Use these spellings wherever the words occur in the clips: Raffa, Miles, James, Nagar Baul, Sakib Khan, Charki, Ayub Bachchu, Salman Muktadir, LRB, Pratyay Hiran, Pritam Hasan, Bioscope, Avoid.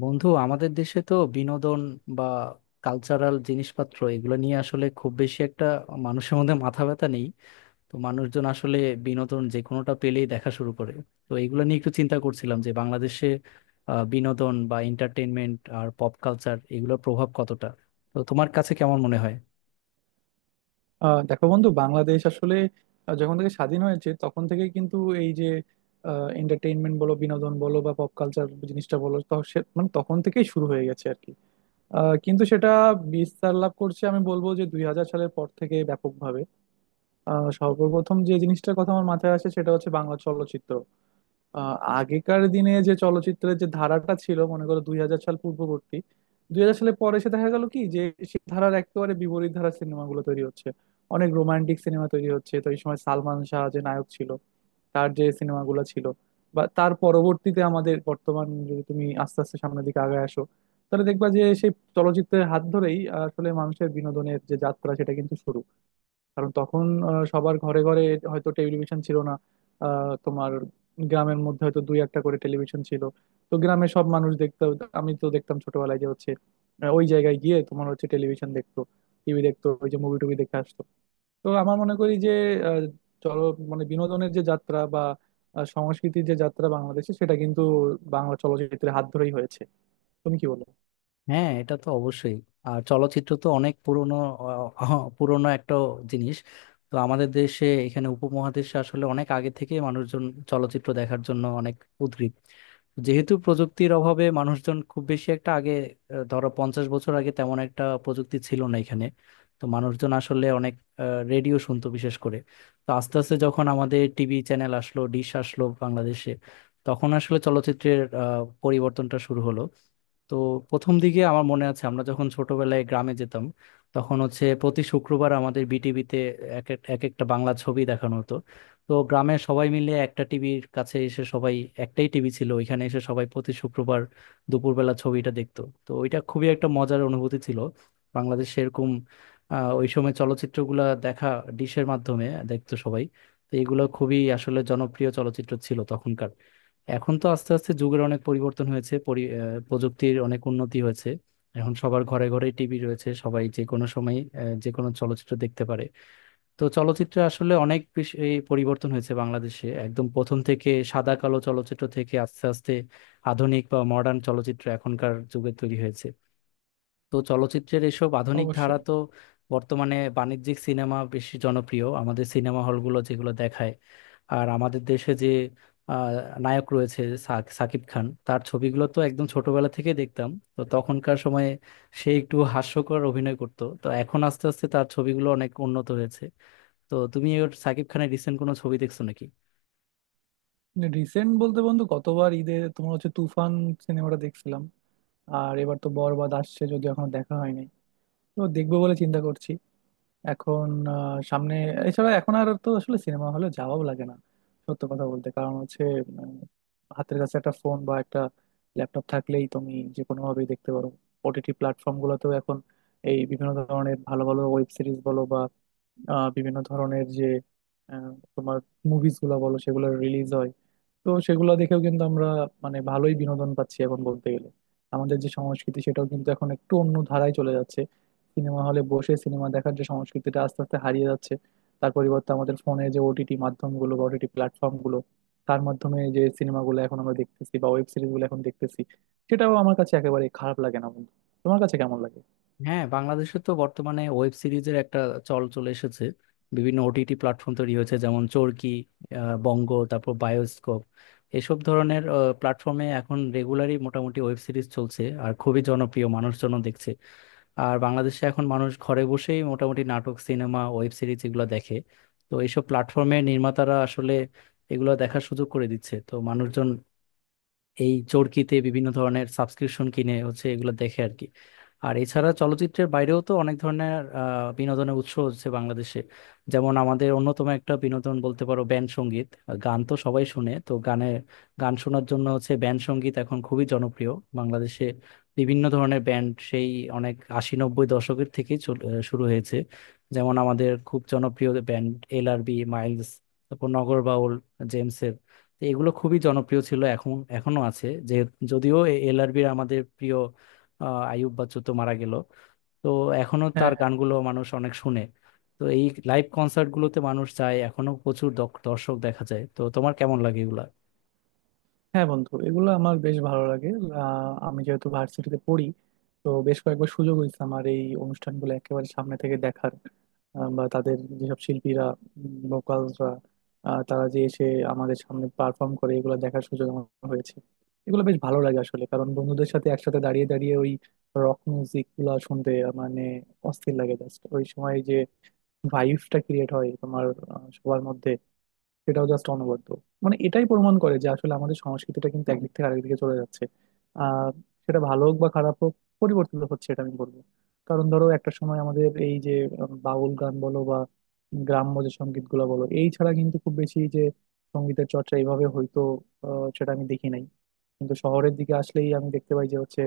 বন্ধু আমাদের দেশে তো বিনোদন বা কালচারাল জিনিসপত্র এগুলো নিয়ে আসলে খুব বেশি একটা মানুষের মধ্যে মাথা ব্যথা নেই। তো মানুষজন আসলে বিনোদন যে কোনোটা পেলেই দেখা শুরু করে। তো এগুলো নিয়ে একটু চিন্তা করছিলাম যে বাংলাদেশে বিনোদন বা এন্টারটেনমেন্ট আর পপ কালচার এগুলোর প্রভাব কতটা, তো তোমার কাছে কেমন মনে হয়? দেখো বন্ধু, বাংলাদেশ আসলে যখন থেকে স্বাধীন হয়েছে তখন থেকে কিন্তু এই যে এন্টারটেইনমেন্ট বলো, বিনোদন বলো বা পপ কালচার জিনিসটা বলো, তো মানে তখন থেকেই শুরু হয়ে গেছে আর কি। কিন্তু সেটা বিস্তার লাভ করছে, আমি বলবো যে 2000 সালের পর থেকে ব্যাপকভাবে। সর্বপ্রথম যে জিনিসটার কথা আমার মাথায় আসে সেটা হচ্ছে বাংলা চলচ্চিত্র। আহ, আগেকার দিনে যে চলচ্চিত্রের যে ধারাটা ছিল, মনে করো 2000 সাল পূর্ববর্তী। 2000 সালের পরে এসে দেখা গেল কি, যে সেই ধারার একেবারে বিপরীত ধারার সিনেমাগুলো তৈরি হচ্ছে, অনেক রোমান্টিক সিনেমা তৈরি হচ্ছে। তো এই সময় সালমান শাহ যে নায়ক ছিল, তার যে সিনেমাগুলো ছিল, বা তার পরবর্তীতে আমাদের বর্তমান, যদি তুমি আস্তে আস্তে সামনের দিকে আগায় আসো তাহলে দেখবা যে সেই চলচ্চিত্রের হাত ধরেই আসলে মানুষের বিনোদনের যে যাত্রা সেটা কিন্তু শুরু। কারণ তখন সবার ঘরে ঘরে হয়তো টেলিভিশন ছিল না। তোমার গ্রামের মধ্যে হয়তো দুই একটা করে টেলিভিশন ছিল। তো গ্রামে সব মানুষ দেখতো। আমি তো দেখতাম ছোটবেলায় যে হচ্ছে ওই জায়গায় গিয়ে তোমার হচ্ছে টেলিভিশন দেখতো, টিভি দেখতো, ওই যে মুভি টুভি দেখে আসতো। তো আমার মনে করি যে আহ, চলো, মানে বিনোদনের যে যাত্রা বা সংস্কৃতির যে যাত্রা বাংলাদেশে সেটা কিন্তু বাংলা চলচ্চিত্রের হাত ধরেই হয়েছে। তুমি কি বলো? হ্যাঁ, এটা তো অবশ্যই। আর চলচ্চিত্র তো অনেক পুরনো, পুরনো একটা জিনিস। তো আমাদের দেশে এখানে উপমহাদেশে আসলে অনেক আগে থেকে মানুষজন চলচ্চিত্র দেখার জন্য অনেক উদগ্রীব। যেহেতু প্রযুক্তির অভাবে মানুষজন খুব বেশি একটা আগে, ধরো 50 বছর আগে তেমন একটা প্রযুক্তি ছিল না এখানে। তো মানুষজন আসলে অনেক রেডিও শুনতো বিশেষ করে। তো আস্তে আস্তে যখন আমাদের টিভি চ্যানেল আসলো, ডিশ আসলো বাংলাদেশে, তখন আসলে চলচ্চিত্রের পরিবর্তনটা শুরু হলো। তো প্রথম দিকে আমার মনে আছে আমরা যখন ছোটবেলায় গ্রামে যেতাম, তখন হচ্ছে প্রতি শুক্রবার আমাদের বিটিভিতে এক এক এক একটা বাংলা ছবি দেখানো হতো। তো গ্রামের সবাই মিলে একটা টিভির কাছে এসে সবাই, একটাই টিভি ছিল ওইখানে এসে সবাই প্রতি শুক্রবার দুপুরবেলা ছবিটা দেখতো। তো ওইটা খুবই একটা মজার অনুভূতি ছিল বাংলাদেশে এরকম, ওই সময় চলচ্চিত্রগুলা দেখা, ডিশের মাধ্যমে দেখতো সবাই। তো এগুলো খুবই আসলে জনপ্রিয় চলচ্চিত্র ছিল তখনকার। এখন তো আস্তে আস্তে যুগের অনেক পরিবর্তন হয়েছে, প্রযুক্তির অনেক উন্নতি হয়েছে। এখন সবার ঘরে ঘরে টিভি রয়েছে, সবাই যে কোনো সময় যে কোনো চলচ্চিত্র দেখতে পারে। তো চলচ্চিত্রে আসলে অনেক বেশি এই পরিবর্তন হয়েছে বাংলাদেশে, একদম প্রথম থেকে সাদা কালো চলচ্চিত্র থেকে আস্তে আস্তে আধুনিক বা মডার্ন চলচ্চিত্র এখনকার যুগে তৈরি হয়েছে। তো চলচ্চিত্রের এসব আধুনিক ধারা অবশ্যই। তো বর্তমানে বাণিজ্যিক সিনেমা বেশি জনপ্রিয়, আমাদের সিনেমা হলগুলো যেগুলো দেখায়। আর আমাদের দেশে যে আহ, নায়ক রয়েছে সাকিব খান, তার ছবিগুলো তো একদম ছোটবেলা থেকে দেখতাম। তো তখনকার সময়ে সে একটু হাস্যকর অভিনয় করতো, তো এখন আস্তে আস্তে তার ছবিগুলো অনেক উন্নত হয়েছে। তো তুমি ওর, সাকিব খানের রিসেন্ট কোনো ছবি দেখছো নাকি? রিসেন্ট বলতে বন্ধু, গতবার ঈদে তোমার হচ্ছে তুফান সিনেমাটা দেখছিলাম। আর এবার তো বরবাদ আসছে, যদিও এখনো দেখা হয়নি। তো দেখবো বলে চিন্তা করছি এখন। সামনে এছাড়া এখন আর তো আসলে সিনেমা হলে যাওয়াও লাগে না, সত্য কথা বলতে। কারণ হচ্ছে, উম, হাতের কাছে একটা ফোন বা একটা ল্যাপটপ থাকলেই তুমি যে কোনো ভাবেই দেখতে পারো। ওটিটি প্ল্যাটফর্ম গুলোতেও এখন এই বিভিন্ন ধরনের ভালো ভালো ওয়েব সিরিজ বলো, বিভিন্ন ধরনের যে আহ, তোমার মুভিজ গুলো বলো, সেগুলো রিলিজ হয়। তো সেগুলো দেখেও কিন্তু আমরা মানে ভালোই বিনোদন পাচ্ছি এখন বলতে গেলে। আমাদের যে সংস্কৃতি সেটাও কিন্তু এখন একটু অন্য ধারায় চলে যাচ্ছে। সিনেমা হলে বসে সিনেমা দেখার যে সংস্কৃতিটা আস্তে আস্তে হারিয়ে যাচ্ছে, তার পরিবর্তে আমাদের ফোনে যে ওটিটি মাধ্যমগুলো বা ওটিটি প্ল্যাটফর্মগুলো, তার মাধ্যমে যে সিনেমাগুলো এখন আমরা দেখতেছি বা ওয়েব সিরিজগুলো এখন দেখতেছি, সেটাও আমার কাছে একেবারে খারাপ লাগে না বন্ধু। তোমার কাছে কেমন লাগে? হ্যাঁ, বাংলাদেশে তো বর্তমানে ওয়েব সিরিজের একটা চল চলে এসেছে। বিভিন্ন ওটিটি প্ল্যাটফর্ম তৈরি হয়েছে, যেমন চরকি, বঙ্গ, তারপর বায়োস্কোপ, এসব ধরনের প্ল্যাটফর্মে এখন রেগুলারই মোটামুটি ওয়েব সিরিজ চলছে আর খুবই জনপ্রিয়, মানুষজন দেখছে। আর বাংলাদেশে এখন মানুষ ঘরে বসেই মোটামুটি নাটক, সিনেমা, ওয়েব সিরিজ এগুলো দেখে। তো এইসব প্ল্যাটফর্মে নির্মাতারা আসলে এগুলো দেখার সুযোগ করে দিচ্ছে, তো মানুষজন এই চরকিতে বিভিন্ন ধরনের সাবস্ক্রিপশন কিনে হচ্ছে এগুলো দেখে আর কি। আর এছাড়া চলচ্চিত্রের বাইরেও তো অনেক ধরনের বিনোদনের উৎস হচ্ছে বাংলাদেশে। যেমন আমাদের অন্যতম একটা বিনোদন বলতে পারো ব্যান্ড সঙ্গীত। গান তো সবাই শুনে, তো গানের, গান শোনার জন্য হচ্ছে ব্যান্ড সঙ্গীত এখন খুবই জনপ্রিয় বাংলাদেশে। বিভিন্ন ধরনের ব্যান্ড, সেই অনেক 80-90 দশকের থেকেই শুরু হয়েছে। যেমন আমাদের খুব জনপ্রিয় ব্যান্ড এলআরবি, মাইলস, তারপর নগরবাউল, জেমসের। তো এগুলো খুবই জনপ্রিয় ছিল, এখন এখনো আছে যে, যদিও এলআরবির আমাদের প্রিয় আইয়ুব বাচ্চু তো মারা গেল। তো এখনো তার হ্যাঁ। গানগুলো মানুষ অনেক শুনে। তো এই লাইভ কনসার্ট গুলোতে মানুষ যায় এখনো, প্রচুর দর্শক দেখা যায়। তো তোমার কেমন লাগে এগুলা? হ্যাঁ বন্ধু, এগুলো আমার বেশ ভালো লাগে। আমি যেহেতু ভার্সিটিতে পড়ি, তো বেশ কয়েকবার সুযোগ হয়েছে আমার এই অনুষ্ঠানগুলো একেবারে সামনে থেকে দেখার। বা তাদের যেসব শিল্পীরা, ভোকালসরা, তারা যে এসে আমাদের সামনে পারফর্ম করে, এগুলো দেখার সুযোগ আমার হয়েছে। এগুলো বেশ ভালো লাগে আসলে, কারণ বন্ধুদের সাথে একসাথে দাঁড়িয়ে দাঁড়িয়ে ওই রক মিউজিক গুলা শুনতে মানে অস্থির লাগে। জাস্ট ওই সময় যে ভাইবটা ক্রিয়েট হয় তোমার সবার মধ্যে, সেটাও জাস্ট অনবদ্য। মানে এটাই প্রমাণ করে যে আসলে আমাদের সংস্কৃতিটা কিন্তু একদিক থেকে আরেক দিকে চলে যাচ্ছে। আহ সেটা ভালো হোক বা খারাপ হোক, পরিবর্তিত হচ্ছে এটা আমি বলবো। কারণ ধরো একটা সময় আমাদের এই যে বাউল গান বলো বা গ্রাম্য যে সঙ্গীত গুলো বলো, এই ছাড়া কিন্তু খুব বেশি যে সঙ্গীতের চর্চা এইভাবে হয়তো, সেটা আমি দেখি নাই। কিন্তু শহরের দিকে আসলেই আমি দেখতে পাই যে হচ্ছে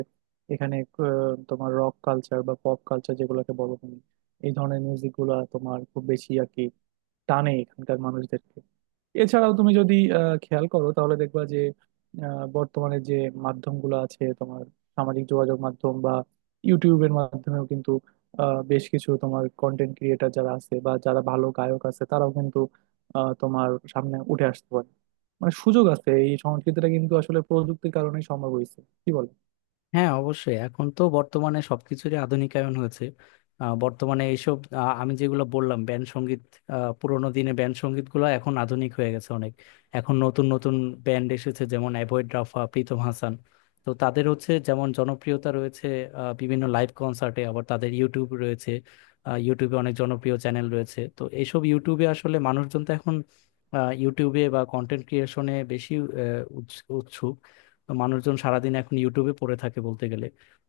এখানে তোমার রক কালচার বা পপ কালচার যেগুলোকে বলো তুমি, এই ধরনের মিউজিক গুলা তোমার খুব বেশি আর কি টানে এখানকার মানুষদেরকে। এছাড়াও তুমি যদি খেয়াল করো তাহলে দেখবা যে বর্তমানে যে মাধ্যমগুলো আছে তোমার, সামাজিক যোগাযোগ মাধ্যম বা ইউটিউবের মাধ্যমেও কিন্তু বেশ কিছু তোমার কন্টেন্ট ক্রিয়েটার যারা আছে বা যারা ভালো গায়ক আছে, তারাও কিন্তু তোমার সামনে উঠে আসতে পারে। মানে সুযোগ আছে। এই সংস্কৃতিটা কিন্তু আসলে প্রযুক্তির কারণেই সম্ভব হয়েছে। কি বল? হ্যাঁ, অবশ্যই এখন তো বর্তমানে সবকিছুরই আধুনিকায়ন হয়েছে। বর্তমানে এইসব আমি যেগুলো বললাম ব্যান্ড সঙ্গীত, পুরোনো দিনে ব্যান্ড সঙ্গীত গুলো এখন আধুনিক হয়ে গেছে অনেক। এখন নতুন নতুন ব্যান্ড এসেছে, যেমন অ্যাভয়েড, রাফা, প্রীতম হাসান। তো তাদের হচ্ছে যেমন জনপ্রিয়তা রয়েছে, বিভিন্ন লাইভ কনসার্টে, আবার তাদের ইউটিউব রয়েছে। ইউটিউবে অনেক জনপ্রিয় চ্যানেল রয়েছে, তো এইসব ইউটিউবে আসলে মানুষজন তো এখন ইউটিউবে বা কন্টেন্ট ক্রিয়েশনে বেশি উৎসুক। মানুষজন সারাদিন এখন ইউটিউবে পড়ে থাকে বলতে গেলে।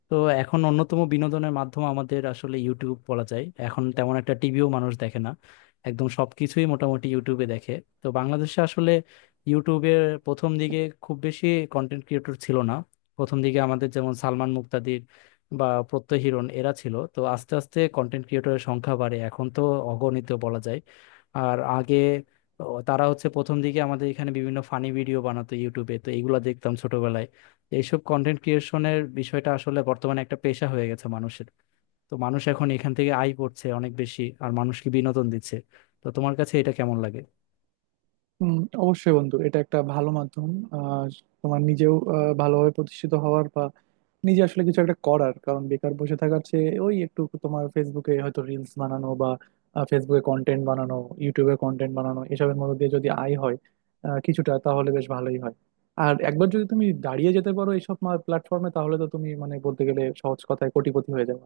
তো এখন অন্যতম বিনোদনের মাধ্যম আমাদের আসলে ইউটিউব বলা যায়, এখন তেমন একটা টিভিও মানুষ দেখে না, একদম সবকিছুই মোটামুটি ইউটিউবে দেখে। তো বাংলাদেশে আসলে ইউটিউবের প্রথম দিকে খুব বেশি কন্টেন্ট ক্রিয়েটর ছিল না। প্রথম দিকে আমাদের যেমন সালমান মুক্তাদির বা প্রত্যয় হিরণ এরা ছিল, তো আস্তে আস্তে কন্টেন্ট ক্রিয়েটরের সংখ্যা বাড়ে, এখন তো অগণিত বলা যায়। আর আগে তো তারা হচ্ছে প্রথম দিকে আমাদের এখানে বিভিন্ন ফানি ভিডিও বানাতো ইউটিউবে, তো এইগুলো দেখতাম ছোটবেলায়। তো এইসব কন্টেন্ট ক্রিয়েশনের বিষয়টা আসলে বর্তমানে একটা পেশা হয়ে গেছে মানুষের। তো মানুষ এখন এখান থেকে আয় করছে অনেক বেশি আর মানুষকে বিনোদন দিচ্ছে। তো তোমার কাছে এটা কেমন লাগে? হুম। অবশ্যই বন্ধু, এটা একটা ভালো মাধ্যম। আর তোমার নিজেও ভালোভাবে প্রতিষ্ঠিত হওয়ার, নিজে আসলে কিছু একটা করার, কারণ বেকার বসে থাকার চেয়ে ওই একটু তোমার ফেসবুকে হয়তো রিলস বানানো বা ফেসবুকে কন্টেন্ট বানানো, ইউটিউবে কন্টেন্ট বানানো, এসবের মধ্যে দিয়ে যদি আয় হয় কিছুটা, তাহলে বেশ ভালোই হয়। আর একবার যদি তুমি দাঁড়িয়ে যেতে পারো এইসব প্ল্যাটফর্মে, তাহলে তো তুমি মানে বলতে গেলে সহজ কথায় কোটিপতি হয়ে যাবে।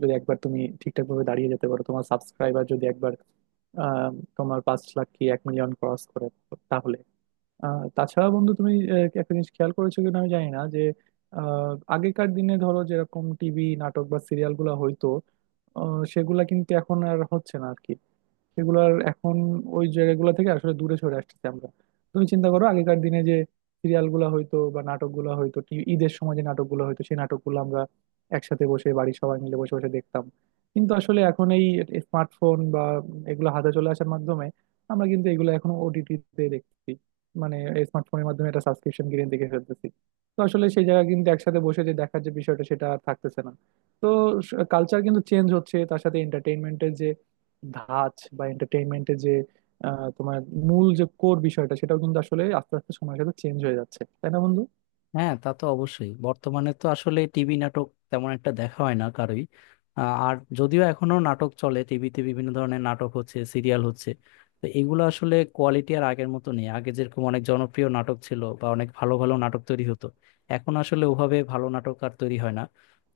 যদি একবার তুমি ঠিকঠাক ভাবে দাঁড়িয়ে যেতে পারো, তোমার সাবস্ক্রাইবার যদি একবার আহ, তোমার 5,00,000 কি 1 মিলিয়ন ক্রস করে, তাহলে। তাছাড়া বন্ধু তুমি একটা জিনিস খেয়াল করেছো কিনা আমি জানি না, যে আগেকার দিনে ধরো যেরকম টিভি নাটক বা সিরিয়াল গুলা হইতো, সেগুলা কিন্তু এখন আর হচ্ছে না আর কি। সেগুলোর এখন ওই জায়গাগুলো থেকে আসলে দূরে সরে আসতেছি আমরা। তুমি চিন্তা করো, আগেকার দিনে যে সিরিয়ালগুলো হয়তো বা নাটকগুলো হয়তো ঈদের সময় যে নাটকগুলো হয়তো, সেই নাটকগুলো আমরা একসাথে বসে বাড়ির সবাই মিলে বসে বসে দেখতাম। কিন্তু আসলে এখন এই স্মার্টফোন বা এগুলো হাতে চলে আসার মাধ্যমে, আমরা কিন্তু এগুলো এখন ওটিটিতে দেখছি। মানে স্মার্টফোনের মাধ্যমে একটা সাবস্ক্রিপশন কিনে দেখে ফেলতেছি। তো আসলে সেই জায়গা কিন্তু, একসাথে বসে যে দেখার যে বিষয়টা সেটা আর থাকতেছে না। তো কালচার কিন্তু চেঞ্জ হচ্ছে, তার সাথে এন্টারটেইনমেন্টের ধাঁচ বা এন্টারটেইনমেন্টের যে তোমার মূল যে কোর বিষয়টা, সেটাও কিন্তু আসলে আস্তে আস্তে সময়ের সাথে চেঞ্জ হয়ে যাচ্ছে, তাই না বন্ধু? হ্যাঁ, তা তো অবশ্যই, বর্তমানে তো আসলে টিভি নাটক তেমন একটা দেখা হয় না কারোই। আর যদিও এখনো নাটক চলে টিভিতে, বিভিন্ন ধরনের নাটক হচ্ছে, সিরিয়াল হচ্ছে, তো এগুলো আসলে কোয়ালিটি আর আগের মতো নেই। আগে যেরকম অনেক জনপ্রিয় নাটক ছিল বা অনেক ভালো ভালো নাটক তৈরি হতো, এখন আসলে ওভাবে ভালো নাটক আর তৈরি হয় না।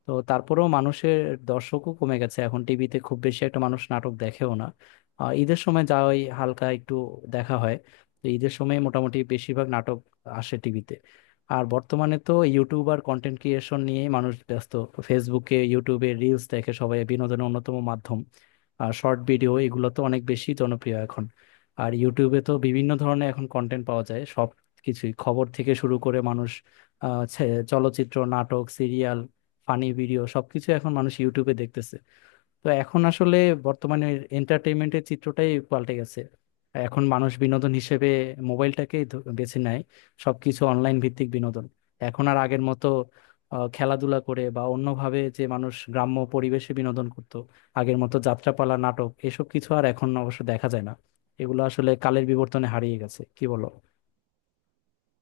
তো তারপরেও মানুষের, দর্শকও কমে গেছে, এখন টিভিতে খুব বেশি একটা মানুষ নাটক দেখেও না। ঈদের সময় যা হয় হালকা একটু দেখা হয়, তো ঈদের সময় মোটামুটি বেশিরভাগ নাটক আসে টিভিতে। আর বর্তমানে তো ইউটিউব আর কন্টেন্ট ক্রিয়েশন নিয়ে মানুষ ব্যস্ত। ফেসবুকে, ইউটিউবে রিলস দেখে সবাই বিনোদনের অন্যতম মাধ্যম। আর শর্ট ভিডিও এগুলো তো অনেক বেশি জনপ্রিয় এখন। আর ইউটিউবে তো বিভিন্ন ধরনের এখন কন্টেন্ট পাওয়া যায়, সব কিছুই খবর থেকে শুরু করে মানুষ চলচ্চিত্র, নাটক, সিরিয়াল, ফানি ভিডিও সবকিছু এখন মানুষ ইউটিউবে দেখতেছে। তো এখন আসলে বর্তমানে এন্টারটেইনমেন্টের চিত্রটাই পাল্টে গেছে। এখন মানুষ বিনোদন হিসেবে মোবাইলটাকেই বেছে নেয়, সবকিছু অনলাইন ভিত্তিক বিনোদন। এখন আর আগের মতো খেলাধুলা করে বা অন্যভাবে যে মানুষ গ্রাম্য পরিবেশে বিনোদন করত, আগের মতো যাত্রাপালা, নাটক এসব কিছু আর এখন অবশ্য দেখা যায় না। এগুলো আসলে কালের বিবর্তনে হারিয়ে গেছে, কি বলো?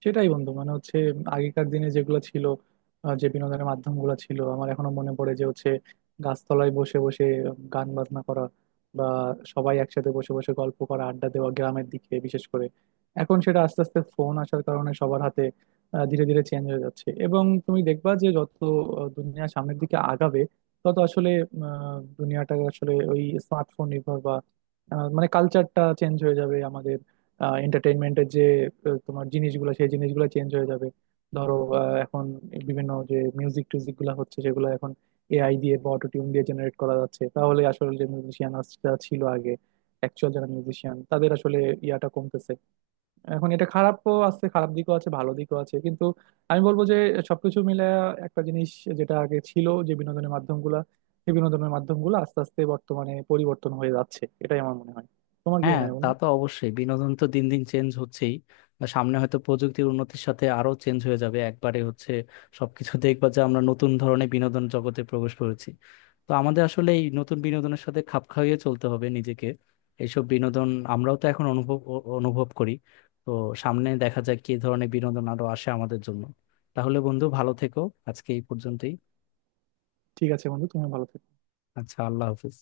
সেটাই বন্ধু, মানে হচ্ছে আগেকার দিনে যেগুলো ছিল যে বিনোদনের মাধ্যমগুলো ছিল, আমার এখনো মনে পড়ে যে হচ্ছে গাছতলায় বসে বসে গান বাজনা করা বা সবাই একসাথে বসে বসে গল্প করা, আড্ডা দেওয়া, গ্রামের দিকে বিশেষ করে। এখন সেটা আস্তে আস্তে ফোন আসার কারণে সবার হাতে ধীরে ধীরে চেঞ্জ হয়ে যাচ্ছে। এবং তুমি দেখবা যে যত দুনিয়া সামনের দিকে আগাবে, তত আসলে দুনিয়াটা আসলে ওই স্মার্টফোন নির্ভর বা মানে কালচারটা চেঞ্জ হয়ে যাবে আমাদের। এন্টারটেইনমেন্টের যে তোমার জিনিসগুলো, সেই জিনিসগুলো চেঞ্জ হয়ে যাবে। ধরো এখন বিভিন্ন যে মিউজিক টিউজিক গুলো হচ্ছে সেগুলো এখন এআই দিয়ে বা অটোটিউন দিয়ে জেনারেট করা যাচ্ছে, তাহলে আসলে যে মিউজিশিয়ান ছিল আগে, অ্যাকচুয়াল যারা মিউজিশিয়ান তাদের আসলে ইয়াটা কমতেছে। এখন এটা খারাপও আছে, খারাপ দিকও আছে, ভালো দিকও আছে, কিন্তু আমি বলবো যে সবকিছু মিলে একটা জিনিস, যেটা আগে ছিল যে বিনোদনের মাধ্যমগুলা, সেই বিনোদনের মাধ্যমগুলো আস্তে আস্তে বর্তমানে পরিবর্তন হয়ে যাচ্ছে, এটাই আমার মনে হয়। তোমার কি হ্যাঁ, মনে হয় তা বন্ধু? তো অবশ্যই, বিনোদন তো দিন দিন চেঞ্জ হচ্ছেই। আর সামনে হয়তো প্রযুক্তির উন্নতির সাথে আরো চেঞ্জ হয়ে যাবে একবারে, হচ্ছে সবকিছু দেখবা যে আমরা নতুন ধরনের বিনোদন জগতে প্রবেশ করেছি। তো আমাদের আসলে এই নতুন বিনোদনের সাথে খাপ খাইয়ে চলতে হবে নিজেকে। এইসব বিনোদন আমরাও তো এখন অনুভব করি। তো সামনে দেখা যাক কি ধরনের বিনোদন আরো আসে আমাদের জন্য। তাহলে বন্ধু ভালো থেকো, আজকে এই পর্যন্তই। ঠিক আছে বন্ধু, তুমি ভালো থেকো। আচ্ছা, আল্লাহ হাফিজ।